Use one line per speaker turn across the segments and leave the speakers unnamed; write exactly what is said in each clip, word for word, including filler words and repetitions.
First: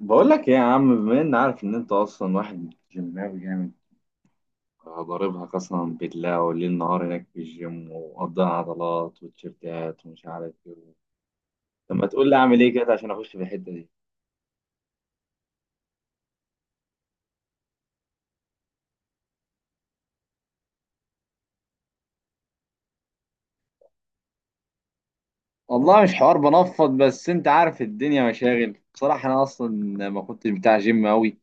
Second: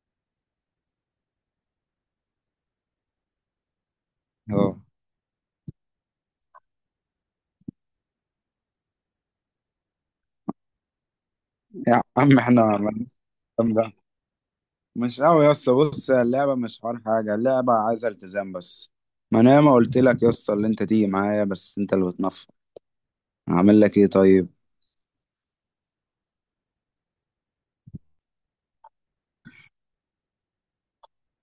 بقول لك ايه يا عم؟ بما ان عارف ان انت اصلا واحد جيماوي جامد،
اه
ضاربها قسما بالله والليل نهار هناك في الجيم ومقضيها عضلات وتيشيرتات ومش عارف ايه. طب
يا
ما تقول لي
عم
اعمل
احنا
ايه كده
مالناش
عشان
في
اخش في الحته
الكلام
دي؟
ده. مش قوي يا اسطى، بص اللعبه مش حوار حاجه، اللعبه عايزه التزام بس. ما انا ما قلت لك يا اسطى اللي انت تيجي معايا، بس انت اللي بتنفض، هعمل لك ايه طيب؟
والله مش حوار بنفض، بس انت عارف الدنيا مشاغل. بصراحة انا اصلا ما كنتش بتاع جيم قوي،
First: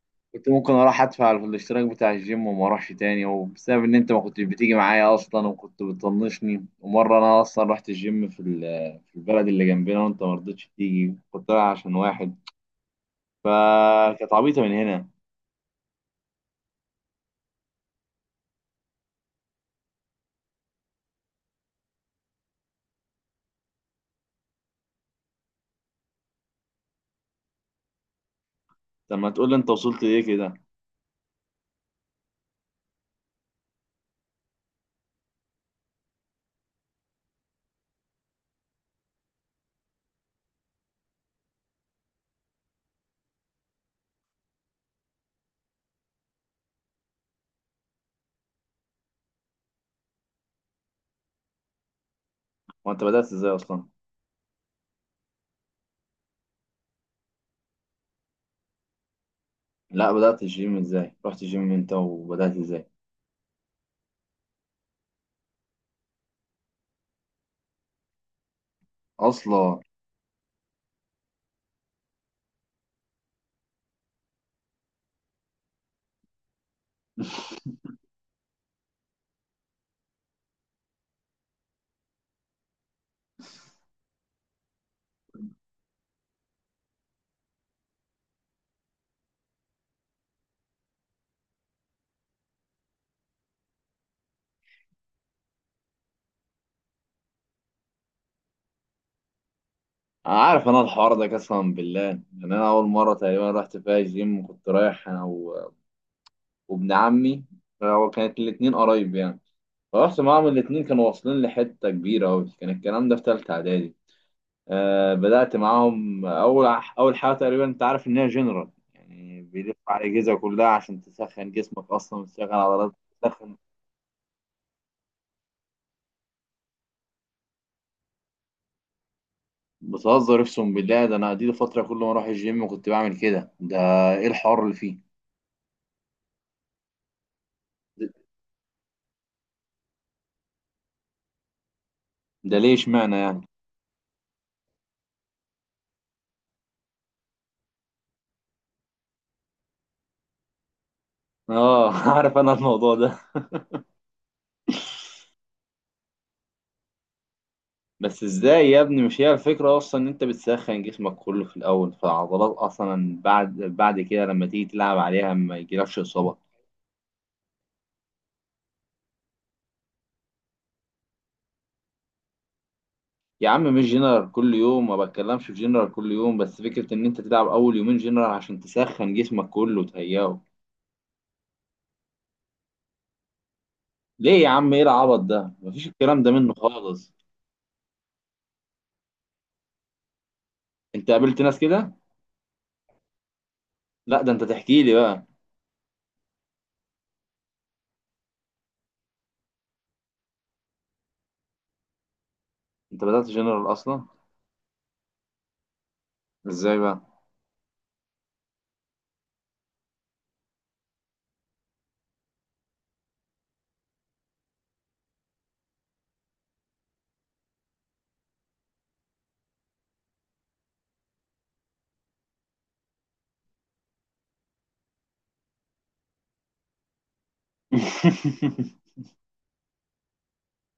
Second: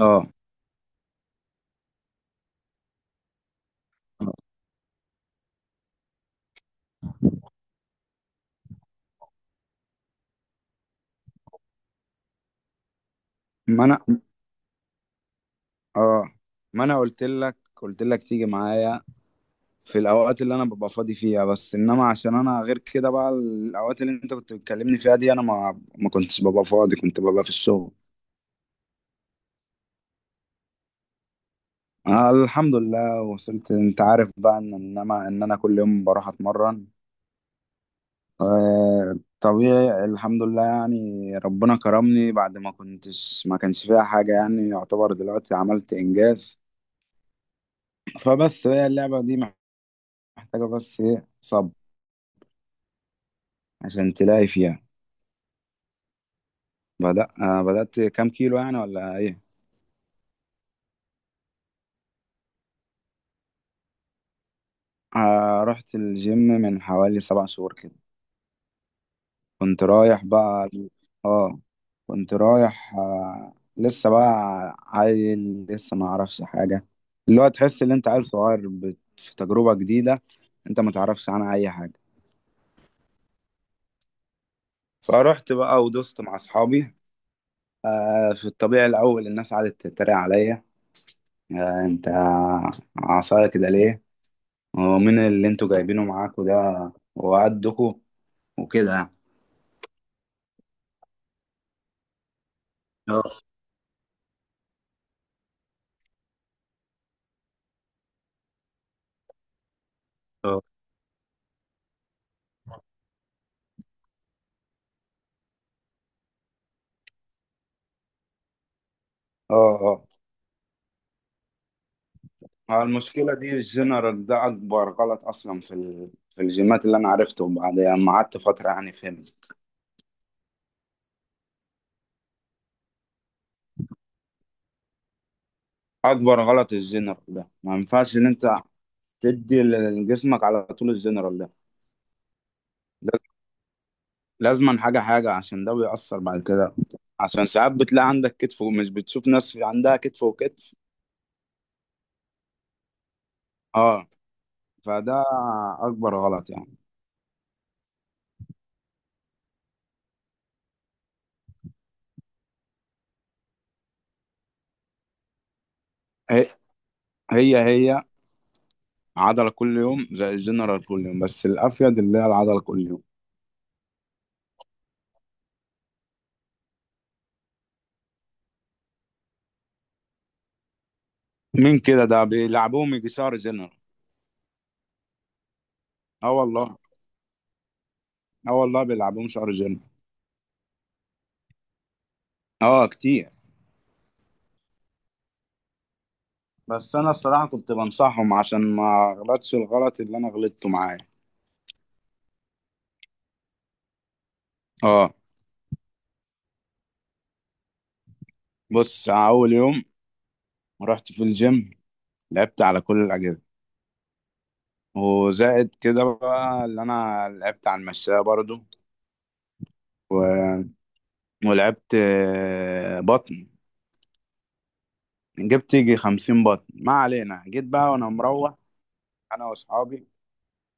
اه
كنت ممكن اروح ادفع على الاشتراك بتاع الجيم وما اروحش تاني، وبسبب ان انت ما كنتش بتيجي معايا اصلا وكنت بتطنشني. ومره انا اصلا رحت الجيم في ال- في البلد اللي جنبنا وانت ما رضيتش تيجي، كنت رايح عشان واحد،
ما انا
فكانت عبيطه من هنا.
اه ما انا قلت لك قلت لك تيجي معايا في الاوقات اللي انا ببقى فاضي فيها، بس انما عشان انا غير كده بقى، الاوقات اللي انت كنت بتكلمني فيها دي انا ما ما كنتش ببقى فاضي، كنت ببقى في الشغل.
طب ما تقول لي انت وصلت ليه كده؟
آه الحمد لله وصلت. انت عارف بقى ان انما ان انا كل يوم بروح اتمرن. آه، طبيعي الحمد لله يعني، ربنا كرمني بعد ما كنتش، ما كانش فيها حاجة يعني، يعتبر دلوقتي عملت إنجاز. فبس هي اللعبة دي محتاجة بس إيه؟ صبر
وانت بدات ازاي اصلا؟
عشان تلاقي فيها. بدأ آه، بدأت كام كيلو يعني ولا إيه؟
لا، بدات الجيم ازاي؟ رحت الجيم انت وبدات ازاي
آه، رحت الجيم من حوالي سبع شهور كده.
اصلا؟
كنت رايح بقى، اه كنت رايح، آه لسه بقى عيل، لسه ما اعرفش حاجه. اللي هو تحس ان انت عيل صغير بت- في تجربه جديده انت ما تعرفش عنها اي حاجه. فروحت بقى ودوست مع اصحابي. آه في الطبيعي الاول الناس قعدت تتريق عليا. آه انت عصايه كده ليه؟ ومين اللي انتوا جايبينه معاكوا ده وقدكوا؟ وكده يعني.
انا عارف انا الحوار ده، قسما بالله. يعني انا اول مره
اه
تقريبا رحت فيها الجيم كنت رايح انا وابن عمي، هو كانت الاتنين قرايب يعني. فرحت معاهم،
اه
الاتنين كانوا واصلين لحتة كبيرة أوي. كان الكلام ده في تالتة إعدادي. آه، بدأت معاهم أول أول حاجة تقريبا. أنت عارف إن هي جنرال، يعني بيلف
اه
على الأجهزة كلها عشان تسخن جسمك أصلا وتشغل
آه،
عضلات،
المشكلة دي
تسخن.
الجنرال ده أكبر غلط أصلا في ال... في الجيمات اللي أنا عرفته بعد ما قعدت فترة يعني فهمت.
بتهزر أقسم بالله، ده أنا دي فترة كل ما أروح الجيم كنت بعمل كده. ده إيه الحوار اللي فيه؟
أكبر غلط الجنرال ده، ما
ده,
ينفعش إن أنت تدي لجسمك على طول الجنرال ده.
ده ليه إشمعنى
لاز-
يعني؟
لازما حاجة حاجة، عشان ده بيأثر بعد كده. عشان ساعات بتلاقي عندك كتف، ومش بتشوف ناس عندها كتف وكتف.
آه عارف أنا الموضوع ده.
اه فده أكبر غلط يعني.
بس ازاي يا ابني؟ مش هي الفكرة اصلا ان انت بتسخن جسمك كله في الاول، فالعضلات اصلا بعد بعد كده لما تيجي تلعب عليها ما يجيلكش اصابة؟
هي هي, هي عضلة كل يوم زي الجنرال كل يوم، بس الأفيد اللي هي العضلة كل يوم.
يا عم، مش جنرال كل يوم، ما بتكلمش في جنرال كل يوم، بس فكرة ان انت تلعب اول يومين جنرال عشان تسخن جسمك كله وتهيئه.
مين كده ده بيلعبوهم يجي شهر جنرال؟
ليه يا عم؟ ايه العبط ده؟ مفيش الكلام ده
اه
منه
والله،
خالص.
اه والله بيلعبوهم شهر جيم.
انت قابلت ناس كده؟
اه كتير.
لا ده انت تحكي لي بقى.
بس انا الصراحه كنت بنصحهم عشان ما اغلطش الغلط اللي انا غلطته معاه.
انت بدأت جنرال اصلا؟
اه.
ازاي بقى؟
بص، اول يوم رحت في الجيم لعبت على كل الاجهزه، وزائد كده بقى اللي انا لعبت على المشاية برضو و... ولعبت آه، بطن، جبت يجي خمسين بطن. ما علينا، جيت بقى وانا مروح انا واصحابي،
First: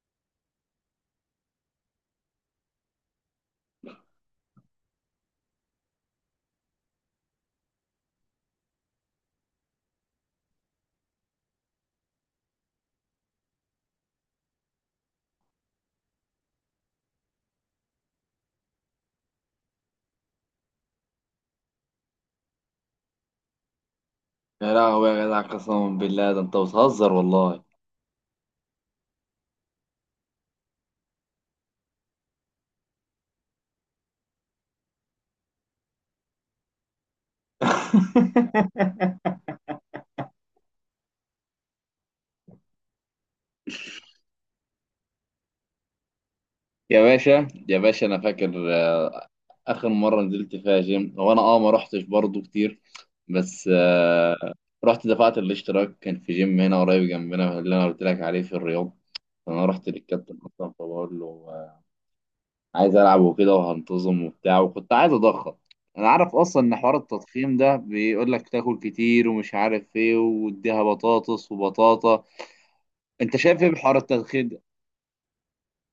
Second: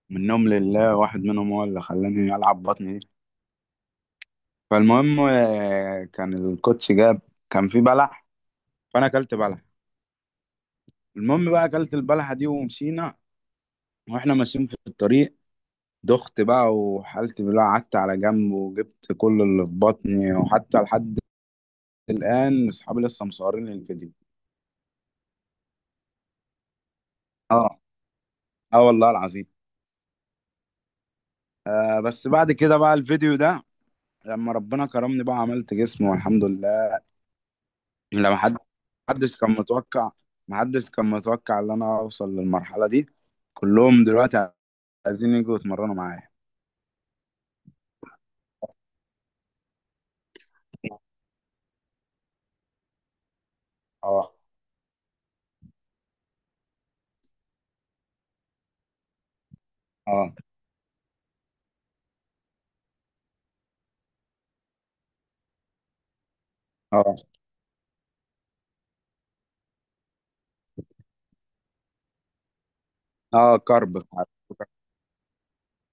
منهم لله، واحد منهم هو اللي خلاني العب بطن. فالمهم آه، كان الكوتش جاب، كان في بلح، فانا اكلت بلح. المهم بقى اكلت البلحه دي ومشينا، واحنا ماشيين في الطريق دخت بقى وحالتي بالله، قعدت على جنب وجبت كل اللي في بطني، وحتى لحد الان اصحابي لسه مصورين لي الفيديو.
يا لهوي يا جدع، قسما بالله ده انت بتهزر والله.
اه، اه والله العظيم. آه بس بعد كده بقى الفيديو ده، لما ربنا كرمني بقى عملت جسم والحمد لله. لما حد، محدش كان متوقع، محدش كان متوقع ان انا اوصل للمرحله دي. كلهم دلوقتي عايزين يجوا يتمرنوا معايا.
يا باشا يا باشا، انا فاكر آه، اخر مره نزلت فيها جيم. هو انا اه ما رحتش برضه كتير، بس
اه
آه، رحت دفعت الاشتراك. كان في جيم هنا قريب جنبنا اللي انا قلت لك عليه في الرياض. فانا رحت
اه
للكابتن اصلا فبقول له: آه، عايز العب وكده وهنتظم وبتاع، وكنت عايز اضخم. انا عارف اصلا ان حوار
اه
التضخيم ده بيقول لك تاكل كتير ومش عارف ايه واديها بطاطس وبطاطا. انت
اه
شايف ايه
كرب،
بحوار التضخيم ده؟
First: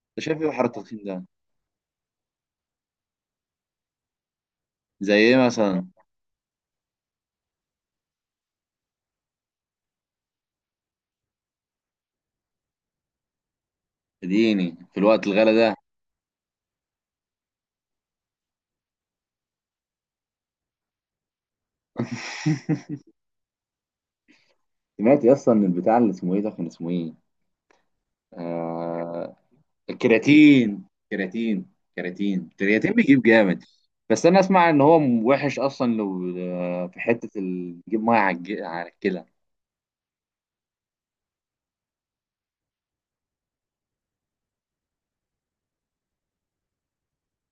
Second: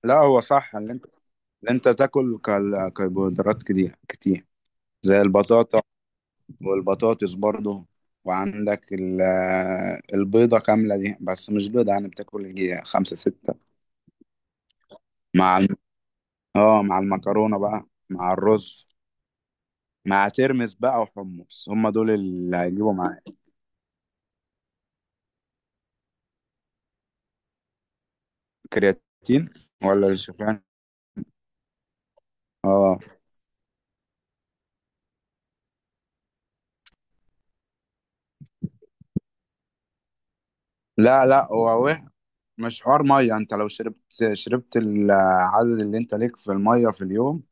لا
انت
هو
شايف ايه بحوار
صح ان
التضخيم
انت،
ده؟
ان انت تاكل كال- كربوهيدرات كتير كتير.
زي
زي
ايه
البطاطا
مثلا؟
والبطاطس برضه. وعندك ال- البيضة كاملة دي، بس مش بيضة يعني، بتاكل يجي خمسة ستة
اديني في الوقت الغلا
مع
ده.
الم- اه مع المكرونة بقى، مع الرز، مع ترمس بقى وحمص، هم دول اللي هيجيبوا معايا.
سمعت يا اسطى ان البتاع اللي اسمه ايه ده، كان اسمه ايه؟ آه...
كرياتين ولا الشوفان؟
الكرياتين. كرياتين، كرياتين، الكرياتين
اه.
بيجيب جامد. بس انا اسمع ان هو وحش اصلا، لو آه، في حته ال- بيجيب ميه على الج- على الكلى.
لا لا، هو مش حوار ميه. انت لو شربت، شربت العدد اللي انت ليك في الميه في اليوم،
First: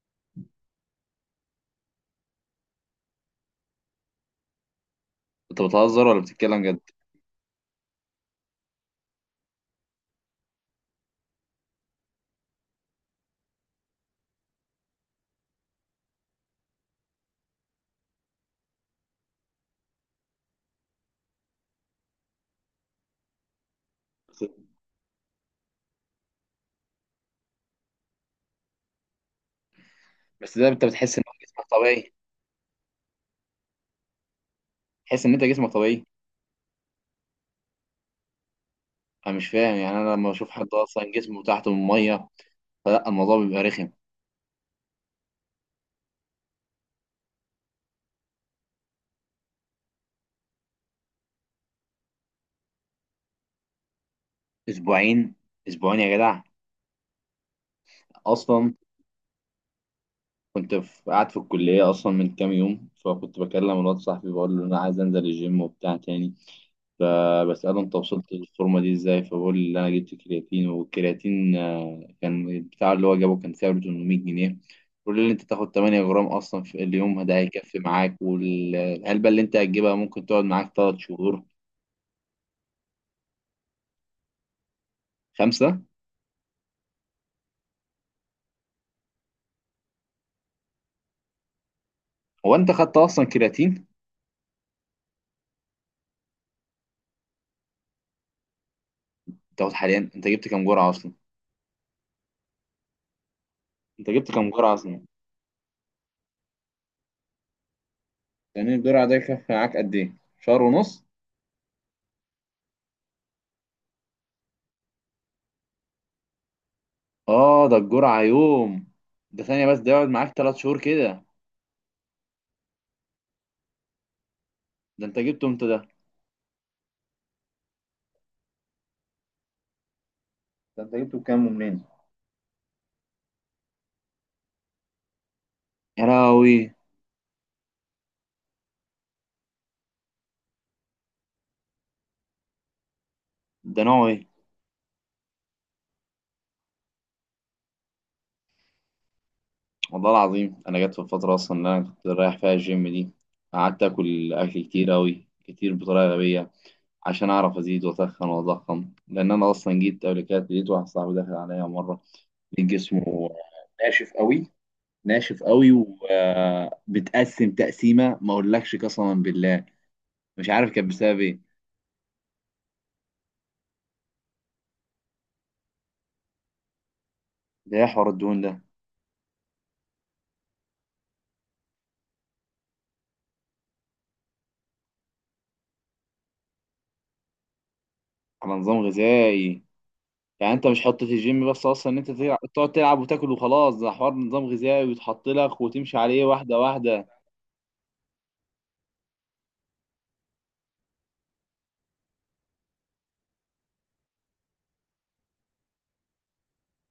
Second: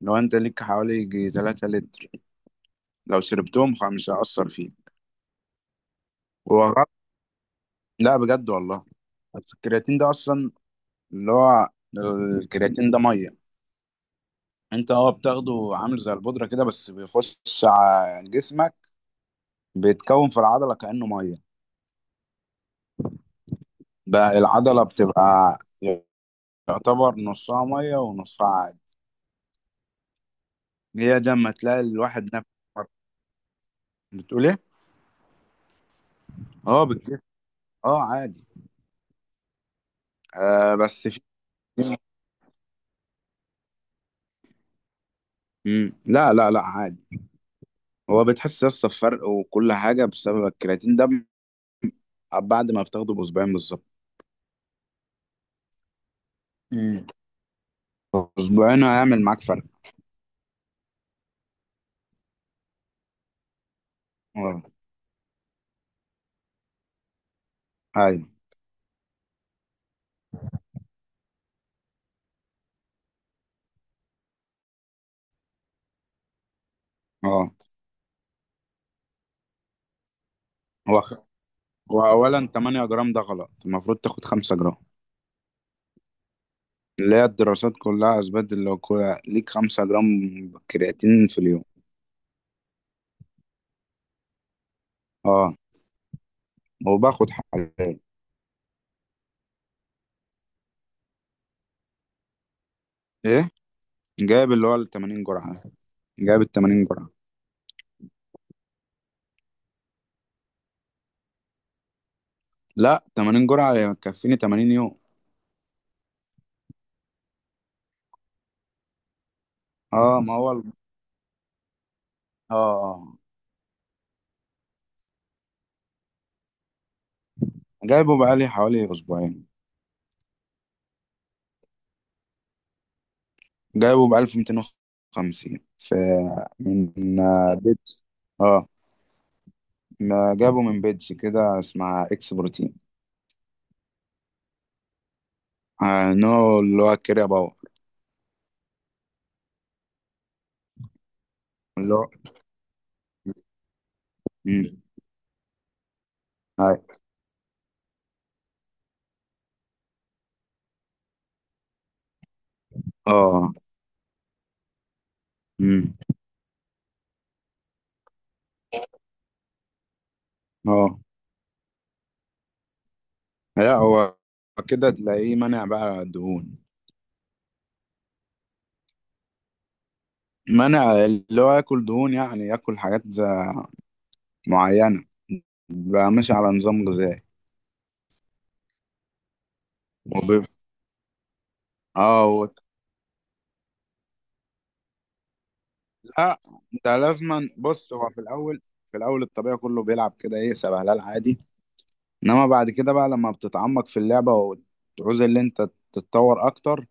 لو انت ليك حوالي يجي تلات لتر، لو شربتهم خ- مش هيأثر فيك.
انت بتهزر ولا بتتكلم
هو
جد؟
غلط؟ لا بجد والله. بس الكرياتين ده اصلا اللي هو، الكرياتين ده ميه، انت اه بتاخده عامل زي البودره كده، بس بيخش على جسمك بيتكون في العضله كأنه ميه. بقى العضله بتبقى يعتبر نصها ميه ونصها عادي.
بس ده انت بتحس
هي
ان هو
ده لما
جسمك
تلاقي
طبيعي؟
الواحد نفسه، بتقول ايه؟
تحس ان انت جسمك طبيعي؟
اه، اه عادي.
انا مش فاهم يعني. انا لما اشوف حد
آه بس
اصلا
في
جسمه تحته من الميه، فلا، الموضوع بيبقى رخم.
مم. لا لا لا عادي. هو بتحس يا اسطى بفرق وكل حاجه بسبب الكرياتين ده، بعد ما بتاخده باسبوعين بالظبط.
اسبوعين؟ اسبوعين يا جدع
امم
اصلا؟
اسبوعين هيعمل معاك فرق.
كنت في قاعد في الكلية أصلا من كام يوم، فكنت بكلم الواد صاحبي بقول
اه.
له: أنا عايز أنزل الجيم وبتاع تاني. فبسأله: أنت
ايوه.
وصلت للفورمة دي إزاي؟ فبقول لي إن أنا جبت كرياتين. والكرياتين آه، كان البتاع اللي هو جابه كان سعره ثمنميه جنيه. بيقول لي: أنت تاخد ثمانية جرام أصلا في اليوم، ده
اه
هيكفي معاك، والعلبة اللي أنت هتجيبها ممكن تقعد معاك ثلاثة
هو
شهور.
واولا تمنية جرام ده غلط، المفروض تاخد خمسة جرام،
خمسة.
اللي هي الدراسات كلها اثبتت اللي هو كل- ليك خمسة جرام كرياتين في اليوم.
هو أنت خدت أصلا كرياتين؟
اه، وباخد حاليا.
تاخد حاليا؟ أنت جبت كام جرعة أصلا؟
ايه؟
أنت جبت كام
جايب اللي
جرعة
هو ال
أصلا؟
تمانين جرعه، جايب ال تمانين جرعه.
يعني الجرعة ده يكفي معاك قد إيه؟ شهر ونص؟
لا تمانين جرعه يكفيني تمانين يوم.
اه ده الجرعة يوم. ده ثانية بس، ده يقعد
اه
معاك
ما هو
تلات
ال-
شهور كده.
اه آه.
ده انت جبته امتى ده؟
جايبه بقالي حوالي اسبوعين.
ده انت جبته بكام ومنين؟
جايبه ب الف ومتين وخمسين، في
يا لهوي.
من آه، بيج. اه، ما جابه من بيج كده اسمها اكس بروتين.
ده نوعه ايه؟
آه نوع اللي هو الكريا باور.
والله العظيم انا جت في الفترة اصلا اللي انا
اللي
كنت
هو
رايح فيها الجيم دي، قعدت اكل اكل
مم.
كتير اوي كتير بطريقة غبية،
آه.
عشان اعرف ازيد واتخن واضخم. لان انا اصلا جيت قبل كده لقيت واحد صاحبي داخل عليا مرة، لقيت جسمه
اه
ناشف قوي، ناشف قوي،
مم.
وبتقسم تقسيمة ما اقولكش قسما بالله. مش عارف كانت
اه
بسبب ايه.
لا، هو كده تلاقيه منع بقى دهون،
ده ايه حوار الدهون ده؟
منع اللي هو ياكل دهون، يعني ياكل حاجات آه، معينة، بقى ماشي على نظام غذائي
على نظام غذائي؟
وب...
يعني انت مش حطة الجيم بس اصلا ان انت تلع-
اه
تقعد تلعب وتاكل وخلاص، ده حوار نظام غذائي ويتحط لك وتمشي عليه
لا،
واحده
ده
واحده.
لازما. بص هو في الاول، في الاول الطبيعي كله بيلعب كده ايه سبهلال عادي، انما بعد كده بقى لما بتتعمق في اللعبه وتعوز اللي انت تتطور اكتر،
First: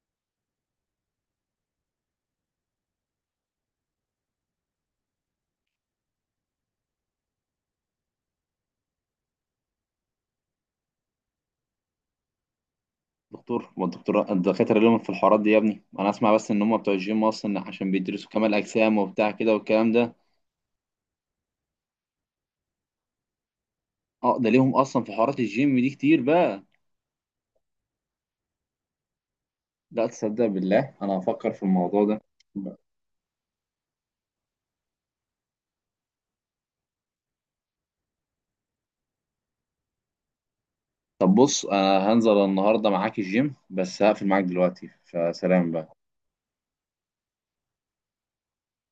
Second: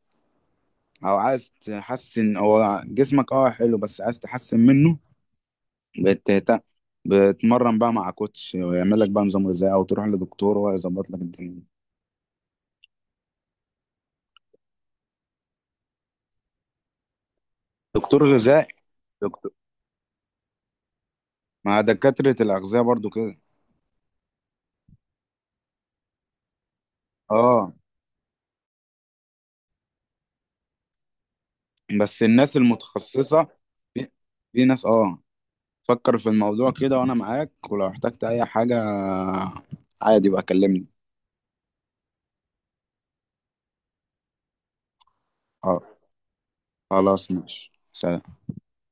او عايز تحسن هو جسمك اه حلو بس عايز تحسن منه، بتهتم، بتمرن بقى مع كوتش ويعمل لك بقى نظام غذائي، او تروح لدكتور هو يظبط لك الدنيا دي.
دكتور؟ ما الدكتور الدكاتره لهم في الحوارات دي يا ابني؟ انا اسمع بس ان هم بتوع الجيم اصلا عشان
دكتور
بيدرسوا كمال
غذائي،
اجسام وبتاع
دكتور،
كده والكلام ده.
مع دكاتره الاغذيه برضو كده.
اه، ده ليهم اصلا في حوارات الجيم دي كتير بقى؟
اه.
لا تصدق بالله انا هفكر في الموضوع ده.
بس الناس المتخصصه في، في ناس اه. فكر في الموضوع كده وانا معاك، ولو احتجت اي حاجة عادي بقى كلمني.
طب بص، انا هنزل النهارده معاك الجيم، بس هقفل معاك دلوقتي فسلام بقى.
آه، خلاص ماشي، سلام.